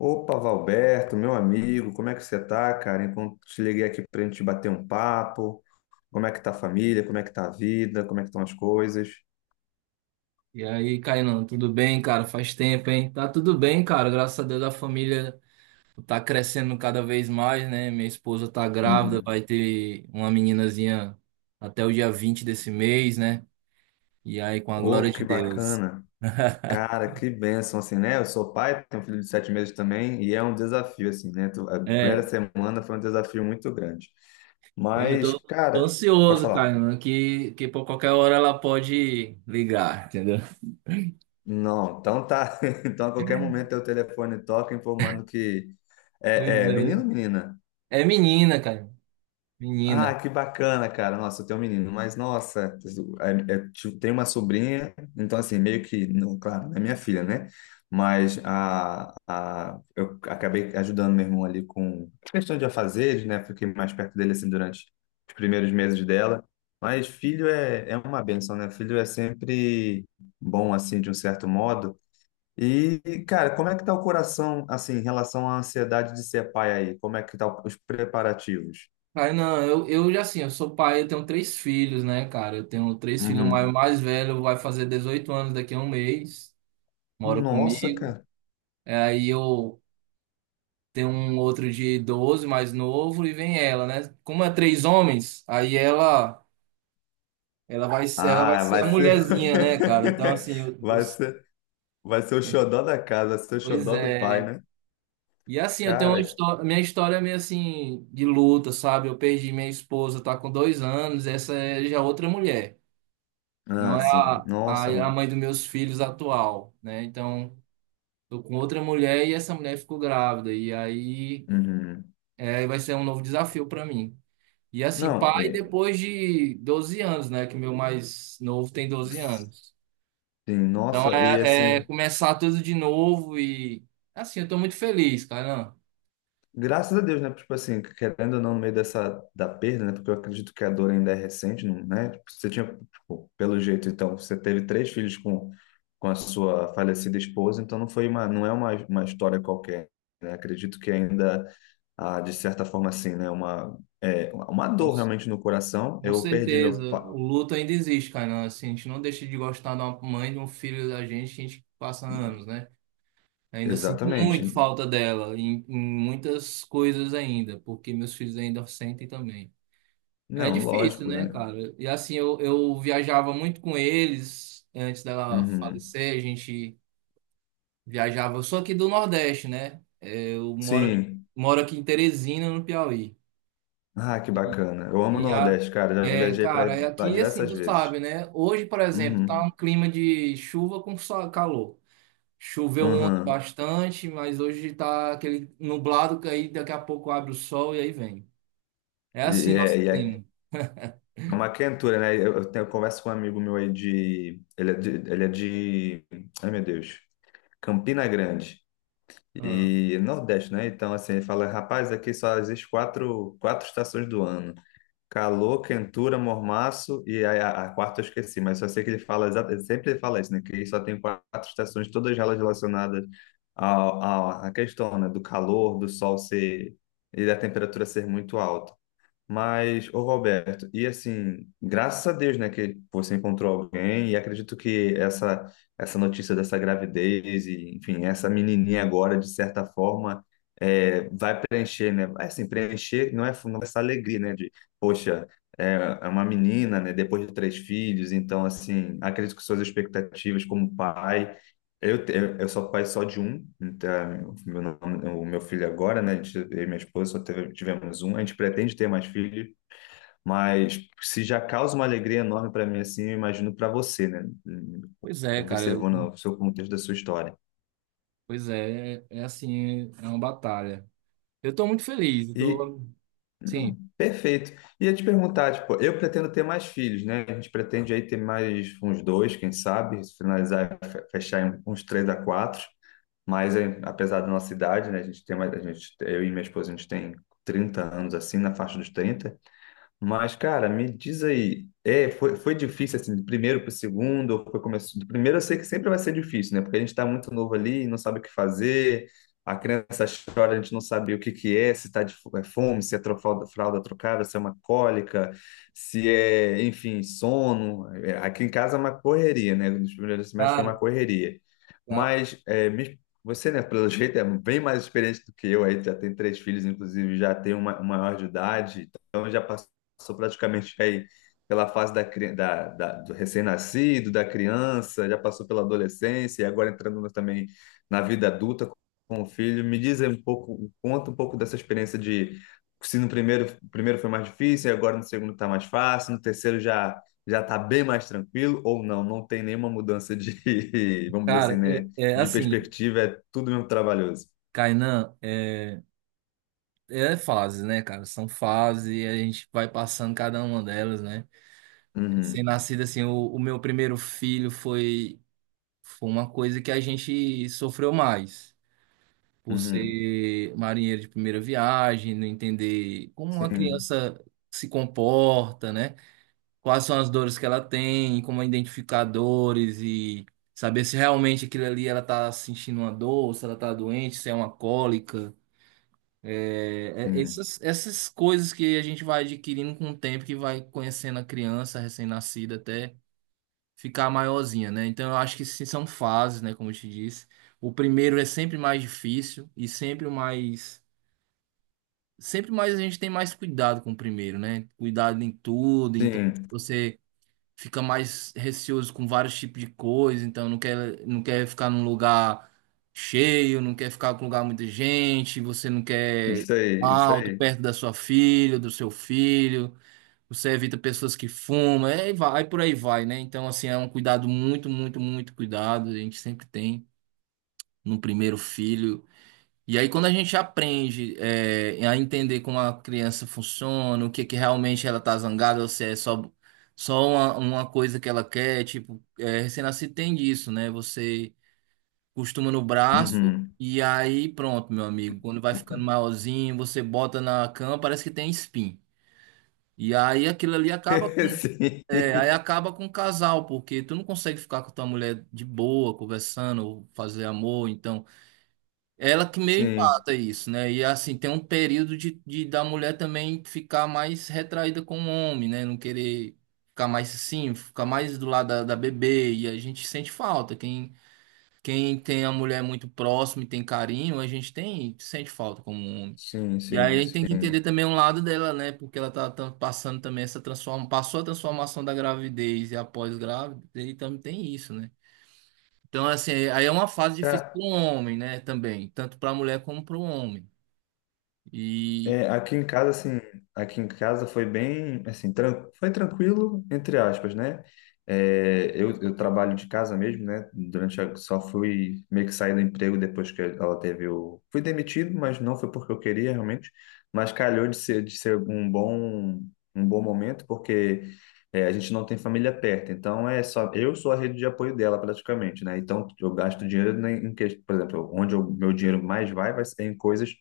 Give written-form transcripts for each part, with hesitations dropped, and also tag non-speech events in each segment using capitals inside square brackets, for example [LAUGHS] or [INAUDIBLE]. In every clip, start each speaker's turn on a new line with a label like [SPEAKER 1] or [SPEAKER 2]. [SPEAKER 1] Opa, Valberto, meu amigo, como é que você tá, cara? Enquanto te liguei aqui pra gente bater um papo, como é que tá a família, como é que tá a vida, como é que estão as coisas?
[SPEAKER 2] E aí, Kainan, tudo bem, cara? Faz tempo, hein? Tá tudo bem, cara. Graças a Deus a família tá crescendo cada vez mais, né? Minha esposa tá grávida,
[SPEAKER 1] Uhum.
[SPEAKER 2] vai ter uma meninazinha até o dia 20 desse mês, né? E aí, com a glória
[SPEAKER 1] Oh,
[SPEAKER 2] de
[SPEAKER 1] que
[SPEAKER 2] Deus.
[SPEAKER 1] bacana.
[SPEAKER 2] [LAUGHS]
[SPEAKER 1] Cara, que bênção, assim, né? Eu sou pai, tenho um filho de 7 meses também, e é um desafio, assim, né? A primeira
[SPEAKER 2] É,
[SPEAKER 1] semana foi um desafio muito grande.
[SPEAKER 2] eu
[SPEAKER 1] Mas,
[SPEAKER 2] tô, tô
[SPEAKER 1] cara, pode
[SPEAKER 2] ansioso,
[SPEAKER 1] falar.
[SPEAKER 2] Kainan, que por qualquer hora ela pode ligar, entendeu?
[SPEAKER 1] Não, então tá. [LAUGHS] Então a qualquer momento o telefone toca informando que
[SPEAKER 2] Pois
[SPEAKER 1] é menino
[SPEAKER 2] é.
[SPEAKER 1] ou menina?
[SPEAKER 2] É menina, cara.
[SPEAKER 1] Ah,
[SPEAKER 2] Menina.
[SPEAKER 1] que bacana, cara. Nossa, eu tenho um menino, mas nossa, tipo, tem uma sobrinha, então assim, meio que, não, claro, não é minha filha, né? Mas eu acabei ajudando meu irmão ali com questão de afazeres, né? Fiquei mais perto dele assim durante os primeiros meses dela. Mas filho é uma bênção, né? Filho é sempre bom, assim, de um certo modo. E, cara, como é que tá o coração, assim, em relação à ansiedade de ser pai aí? Como é que tá os preparativos?
[SPEAKER 2] Aí não, eu já assim, eu sou pai, eu tenho três filhos, né, cara? Eu tenho três filhos, o mais,
[SPEAKER 1] Uhum.
[SPEAKER 2] mais velho vai fazer 18 anos daqui a um mês, mora
[SPEAKER 1] Nossa,
[SPEAKER 2] comigo.
[SPEAKER 1] cara.
[SPEAKER 2] É, aí eu tenho um outro de 12 mais novo, e vem ela, né? Como é três homens, aí ela vai
[SPEAKER 1] Ah,
[SPEAKER 2] ser
[SPEAKER 1] vai
[SPEAKER 2] a
[SPEAKER 1] ser.
[SPEAKER 2] mulherzinha, né, cara? Então,
[SPEAKER 1] [LAUGHS]
[SPEAKER 2] assim,
[SPEAKER 1] Vai ser, vai ser o xodó da casa, vai ser o
[SPEAKER 2] pois
[SPEAKER 1] xodó do pai,
[SPEAKER 2] é.
[SPEAKER 1] né?
[SPEAKER 2] E assim, eu tenho uma
[SPEAKER 1] Cara,
[SPEAKER 2] história, minha história é meio assim, de luta, sabe? Eu perdi minha esposa, tá com 2 anos, essa é já outra mulher. Não
[SPEAKER 1] ah,
[SPEAKER 2] é
[SPEAKER 1] sim.
[SPEAKER 2] a,
[SPEAKER 1] Nossa,
[SPEAKER 2] a, a
[SPEAKER 1] mano.
[SPEAKER 2] mãe dos meus filhos atual, né? Então, tô com outra mulher e essa mulher ficou grávida. E aí
[SPEAKER 1] Uhum.
[SPEAKER 2] vai ser um novo desafio para mim. E assim,
[SPEAKER 1] Não,
[SPEAKER 2] pai
[SPEAKER 1] e,
[SPEAKER 2] depois de 12 anos, né? Que meu mais novo tem 12 anos.
[SPEAKER 1] sim,
[SPEAKER 2] Então
[SPEAKER 1] nossa, e
[SPEAKER 2] é
[SPEAKER 1] assim.
[SPEAKER 2] começar tudo de novo e assim, eu tô muito feliz, Kainan.
[SPEAKER 1] Graças a Deus, né? Tipo assim, querendo ou não, no meio dessa da perda, né? Porque eu acredito que a dor ainda é recente, não, né? Tipo, você tinha, tipo, pelo jeito, então, você teve três filhos com a sua falecida esposa, então não foi uma, não é uma história qualquer, né? Acredito que ainda, ah, de certa forma, assim, né? Uma, é, uma
[SPEAKER 2] Com,
[SPEAKER 1] dor realmente no coração.
[SPEAKER 2] com
[SPEAKER 1] Eu perdi meu
[SPEAKER 2] certeza. O
[SPEAKER 1] pa...
[SPEAKER 2] luto ainda existe, Kainan. Assim, a gente não deixa de gostar de uma mãe, de um filho da gente, a gente passa anos, né? Ainda sinto muito
[SPEAKER 1] Exatamente.
[SPEAKER 2] falta dela em muitas coisas ainda, porque meus filhos ainda sentem também. É
[SPEAKER 1] Não,
[SPEAKER 2] difícil,
[SPEAKER 1] lógico,
[SPEAKER 2] né,
[SPEAKER 1] né?
[SPEAKER 2] cara? E assim, eu viajava muito com eles antes dela
[SPEAKER 1] Uhum.
[SPEAKER 2] falecer, a gente viajava. Eu sou aqui do Nordeste, né? É, eu moro, aqui-
[SPEAKER 1] Sim.
[SPEAKER 2] moro aqui em Teresina, no Piauí.
[SPEAKER 1] Ah, que bacana. Eu amo o
[SPEAKER 2] E a,
[SPEAKER 1] Nordeste, cara. Já
[SPEAKER 2] É,
[SPEAKER 1] viajei
[SPEAKER 2] cara, é
[SPEAKER 1] para
[SPEAKER 2] aqui assim,
[SPEAKER 1] diversas
[SPEAKER 2] tu
[SPEAKER 1] vezes.
[SPEAKER 2] sabe, né? Hoje, por exemplo, tá um
[SPEAKER 1] Uhum.
[SPEAKER 2] clima de chuva com calor. Choveu ontem
[SPEAKER 1] Uhum.
[SPEAKER 2] bastante, mas hoje tá aquele nublado que aí daqui a pouco abre o sol e aí vem. É assim nosso
[SPEAKER 1] E é
[SPEAKER 2] clima.
[SPEAKER 1] uma quentura, né? Eu tenho, eu converso com um amigo meu aí de. Ele é de. Ai, meu Deus. Campina Grande.
[SPEAKER 2] Ah,
[SPEAKER 1] E Nordeste, né? Então, assim, ele fala: rapaz, aqui só existe quatro estações do ano: calor, quentura, mormaço e a quarta eu esqueci, mas só sei que ele fala, ele sempre fala isso, né? Que só tem quatro estações, todas elas relacionadas à questão, né? Do calor, do sol ser e da temperatura ser muito alta. Mas, ô Roberto, e assim, graças a Deus, né, que você encontrou alguém, e acredito que essa notícia dessa gravidez, e enfim, essa menininha agora, de certa forma, é, vai preencher, né? Assim, preencher não é, não é essa alegria, né, de, poxa, é, é uma menina, né, depois de três filhos, então, assim, acredito que suas expectativas como pai eu, te- eu sou pai só de um, então, o meu filho agora, né? Eu e minha esposa tivemos um. A gente pretende ter mais filhos, mas se já causa uma alegria enorme para mim, assim, eu imagino para você, né?
[SPEAKER 2] pois é, cara.
[SPEAKER 1] Observando o seu contexto da sua história.
[SPEAKER 2] Pois é, é assim, é uma batalha. Eu tô muito feliz,
[SPEAKER 1] E
[SPEAKER 2] sim,
[SPEAKER 1] não, perfeito. Ia te perguntar, tipo, eu pretendo ter mais filhos, né? A gente pretende aí ter mais uns dois, quem sabe, se finalizar, fechar em uns três a quatro. Mas é, apesar da nossa idade, né? A gente tem mais, a gente, eu e minha esposa, a gente tem 30 anos, assim, na faixa dos 30. Mas, cara, me diz aí, é, foi difícil assim, do primeiro para o segundo, ou foi começo, do primeiro eu sei que sempre vai ser difícil, né? Porque a gente está muito novo ali, não sabe o que fazer, a criança chora, a gente não sabe o que que é, se está é fome, se é fralda, fralda trocada, se é uma cólica, se é, enfim, sono. É, aqui em casa é uma correria, né? Nos primeiros semestres foi uma
[SPEAKER 2] cara,
[SPEAKER 1] correria.
[SPEAKER 2] ca-
[SPEAKER 1] Mas é, você, né, pelo jeito, é bem mais experiente do que eu, aí já tem três filhos, inclusive já tem uma maior de idade, então já passou praticamente aí pela fase da, cri- da- da- do recém-nascido, da criança, já passou pela adolescência e agora entrando no- também na vida adulta com o filho. Me diz aí um pouco, conta um pouco dessa experiência de se no primeiro foi mais difícil, e agora no segundo está mais fácil, no terceiro já está bem mais tranquilo, ou não, não tem nenhuma mudança de, [LAUGHS] vamos dizer assim,
[SPEAKER 2] cara,
[SPEAKER 1] né,
[SPEAKER 2] é
[SPEAKER 1] de
[SPEAKER 2] assim,
[SPEAKER 1] perspectiva, é tudo mesmo trabalhoso.
[SPEAKER 2] Kainan, é fase, né, cara? São fases e a gente vai passando cada uma delas, né? Sem
[SPEAKER 1] Uhum,
[SPEAKER 2] nascido, assim, o meu primeiro filho foi uma coisa que a gente sofreu mais. Por
[SPEAKER 1] uhum.
[SPEAKER 2] ser marinheiro de primeira viagem, não entender como uma
[SPEAKER 1] Sim,
[SPEAKER 2] criança se comporta, né? Quais são as dores que ela tem, como é identificar dores e saber se realmente aquilo ali ela tá sentindo uma dor, se ela tá doente, se é uma cólica. É, é-
[SPEAKER 1] sim,
[SPEAKER 2] essas, essas coisas que a gente vai adquirindo com o tempo, que vai conhecendo a criança recém-nascida até ficar maiorzinha, né? Então eu acho que sim, são fases, né? Como eu te disse. O primeiro é sempre mais difícil e sempre o mais sempre mais a gente tem mais cuidado com o primeiro, né? Cuidado em tudo, então
[SPEAKER 1] sim.
[SPEAKER 2] você fica mais receoso com vários tipos de coisa, então não quer ficar num lugar cheio, não quer ficar com lugar muita gente, você não quer
[SPEAKER 1] Isso aí, isso
[SPEAKER 2] alto,
[SPEAKER 1] aí.
[SPEAKER 2] perto da sua filha, do seu filho, você evita pessoas que fumam, é, e vai, por aí vai, né? Então, assim, é um cuidado muito, muito, muito cuidado, a gente sempre tem no primeiro filho. E aí, quando a gente aprende é, a entender como a criança funciona, o que que realmente ela tá zangada, ou se é só uma coisa que ela quer, tipo, é, recém-nascido tem disso, né? Você costuma no braço
[SPEAKER 1] Uhum.
[SPEAKER 2] e aí pronto, meu amigo. Quando vai ficando maiorzinho, você bota na cama, parece que tem espinho. E aí aquilo ali
[SPEAKER 1] [LAUGHS]
[SPEAKER 2] acaba com o casal, porque tu não consegue ficar com tua mulher de boa, conversando, ou fazer amor, então. Ela que meio
[SPEAKER 1] Sim, sim,
[SPEAKER 2] empata isso, né? E assim, tem um período de da mulher também ficar mais retraída com o homem, né? Não querer ficar mais assim, ficar mais do lado da, da bebê. E a gente sente falta. Quem tem a mulher muito próxima e tem carinho, a gente tem, sente falta como homem.
[SPEAKER 1] sim,
[SPEAKER 2] E aí
[SPEAKER 1] sim,
[SPEAKER 2] a gente tem que entender
[SPEAKER 1] sim.
[SPEAKER 2] também um lado dela, né? Porque ela tá passando também essa transformação, passou a transformação da gravidez e após grávida, e também tem isso, né? Então, assim, aí é uma fase difícil
[SPEAKER 1] É,
[SPEAKER 2] para o homem, né? Também, tanto para a mulher como para o homem. E
[SPEAKER 1] é, aqui em casa, assim, aqui em casa foi bem, assim, tran foi tranquilo, entre aspas, né? É, eu trabalho de casa mesmo, né? Durante a, só fui meio que sair do emprego depois que ela teve o... Fui demitido, mas não foi porque eu queria realmente, mas calhou de ser um bom momento, porque é, a gente não tem família perto, então é só... Eu sou a rede de apoio dela praticamente, né? Então eu gasto dinheiro em, em que, por exemplo, onde o meu dinheiro mais vai, vai ser em coisas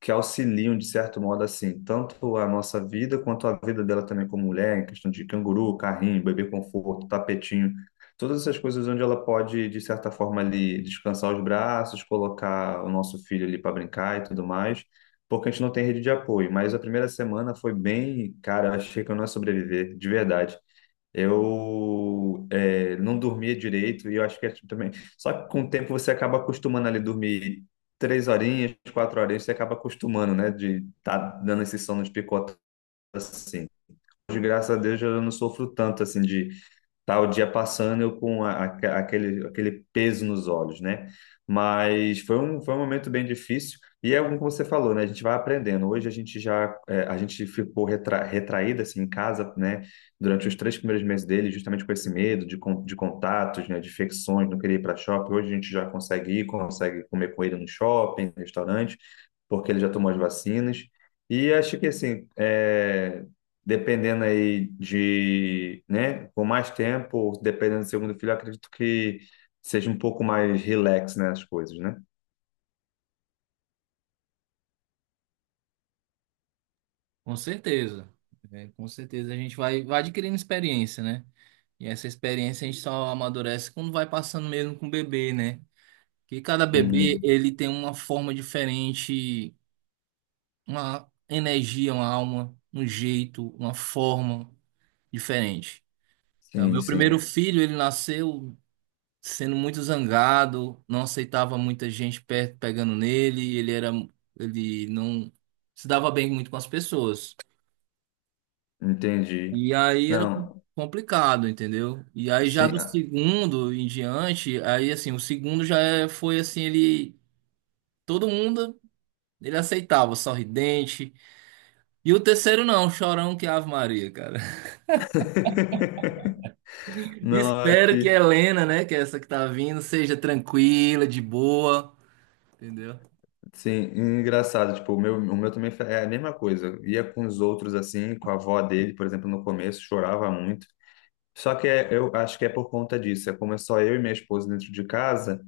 [SPEAKER 1] que auxiliam, de certo modo, assim, tanto a nossa vida quanto a vida dela também como mulher, em questão de canguru, carrinho, bebê conforto, tapetinho, todas essas coisas onde ela pode, de certa forma, ali descansar os braços, colocar o nosso filho ali para brincar e tudo mais, porque a gente não tem rede de apoio. Mas a primeira semana foi bem, cara, eu achei que eu não ia sobreviver, de verdade. Eu é, não dormia direito e eu acho que é tipo também. Só que com o tempo você acaba acostumando ali dormir 3 horinhas, 4 horinhas, você acaba acostumando, né? De estar tá dando esse sono de picota assim. Hoje, graças a Deus, eu não sofro tanto assim de tá o dia passando eu com aquele, aquele peso nos olhos, né? Mas foi um momento bem difícil e é como você falou, né? A gente vai aprendendo. Hoje a gente já, é, a gente ficou retraída assim em casa, né? Durante os 3 primeiros meses dele, justamente com esse medo de, de contatos, né? De infecções, não queria ir para shopping. Hoje a gente já consegue ir, consegue comer com ele no shopping, restaurante, porque ele já tomou as vacinas. E acho que assim, é, dependendo aí de, né, com mais tempo, dependendo do segundo filho, eu acredito que seja um pouco mais relax, né, as coisas, né?
[SPEAKER 2] com certeza, né, com certeza a gente vai adquirindo experiência, né? E essa experiência a gente só amadurece quando vai passando mesmo com o bebê, né? Que cada bebê
[SPEAKER 1] Uhum.
[SPEAKER 2] ele tem uma forma diferente, uma energia, uma alma, um jeito, uma forma diferente. Então,
[SPEAKER 1] Sim,
[SPEAKER 2] meu primeiro
[SPEAKER 1] sim,
[SPEAKER 2] filho, ele nasceu sendo muito zangado, não aceitava muita gente perto pegando nele, ele era, ele não se dava bem muito com as pessoas.
[SPEAKER 1] entendi.
[SPEAKER 2] E aí era
[SPEAKER 1] Não,
[SPEAKER 2] complicado, entendeu? E aí já
[SPEAKER 1] sim.
[SPEAKER 2] do
[SPEAKER 1] Ah.
[SPEAKER 2] segundo em diante, aí assim, o segundo já foi assim, ele todo mundo ele aceitava, sorridente. E o terceiro não, chorão que Ave Maria, cara.
[SPEAKER 1] [LAUGHS]
[SPEAKER 2] [LAUGHS]
[SPEAKER 1] Não,
[SPEAKER 2] Espero que a
[SPEAKER 1] aqui,
[SPEAKER 2] Helena, né, que é essa que tá vindo, seja tranquila, de boa, entendeu?
[SPEAKER 1] sim, engraçado, tipo, o meu também é a mesma coisa. Ia com os outros assim, com a avó dele, por exemplo, no começo, chorava muito. Só que eu acho que é por conta disso, é como é só eu e minha esposa dentro de casa,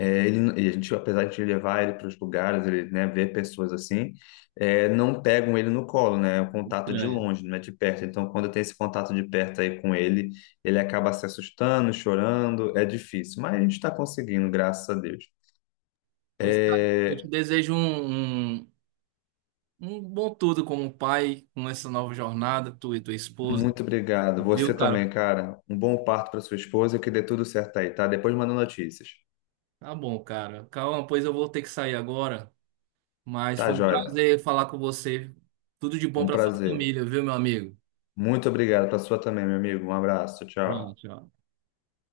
[SPEAKER 1] é, ele, e a gente, apesar de levar ele para os lugares, ele, né, ver pessoas assim, é, não pegam ele no colo, né? É um contato de
[SPEAKER 2] Estranho.
[SPEAKER 1] longe, não é de perto. Então, quando tem esse contato de perto aí com ele, ele acaba se assustando, chorando, é difícil. Mas a gente está conseguindo, graças a Deus.
[SPEAKER 2] Pois, cara, eu te
[SPEAKER 1] É,
[SPEAKER 2] desejo um, um, um bom tudo como pai, com essa nova jornada, tu e tua esposa,
[SPEAKER 1] muito obrigado. Você
[SPEAKER 2] viu, cara?
[SPEAKER 1] também, cara. Um bom parto para sua esposa e que dê tudo certo aí, tá? Depois manda notícias.
[SPEAKER 2] Tá bom, cara. Calma, pois eu vou ter que sair agora, mas
[SPEAKER 1] Tá,
[SPEAKER 2] foi um
[SPEAKER 1] joia?
[SPEAKER 2] prazer falar com você. Tudo de bom
[SPEAKER 1] Um
[SPEAKER 2] pra sua
[SPEAKER 1] prazer.
[SPEAKER 2] família, viu, meu amigo?
[SPEAKER 1] Muito obrigado para sua também, meu amigo. Um abraço.
[SPEAKER 2] Tchau,
[SPEAKER 1] Tchau.
[SPEAKER 2] tchau.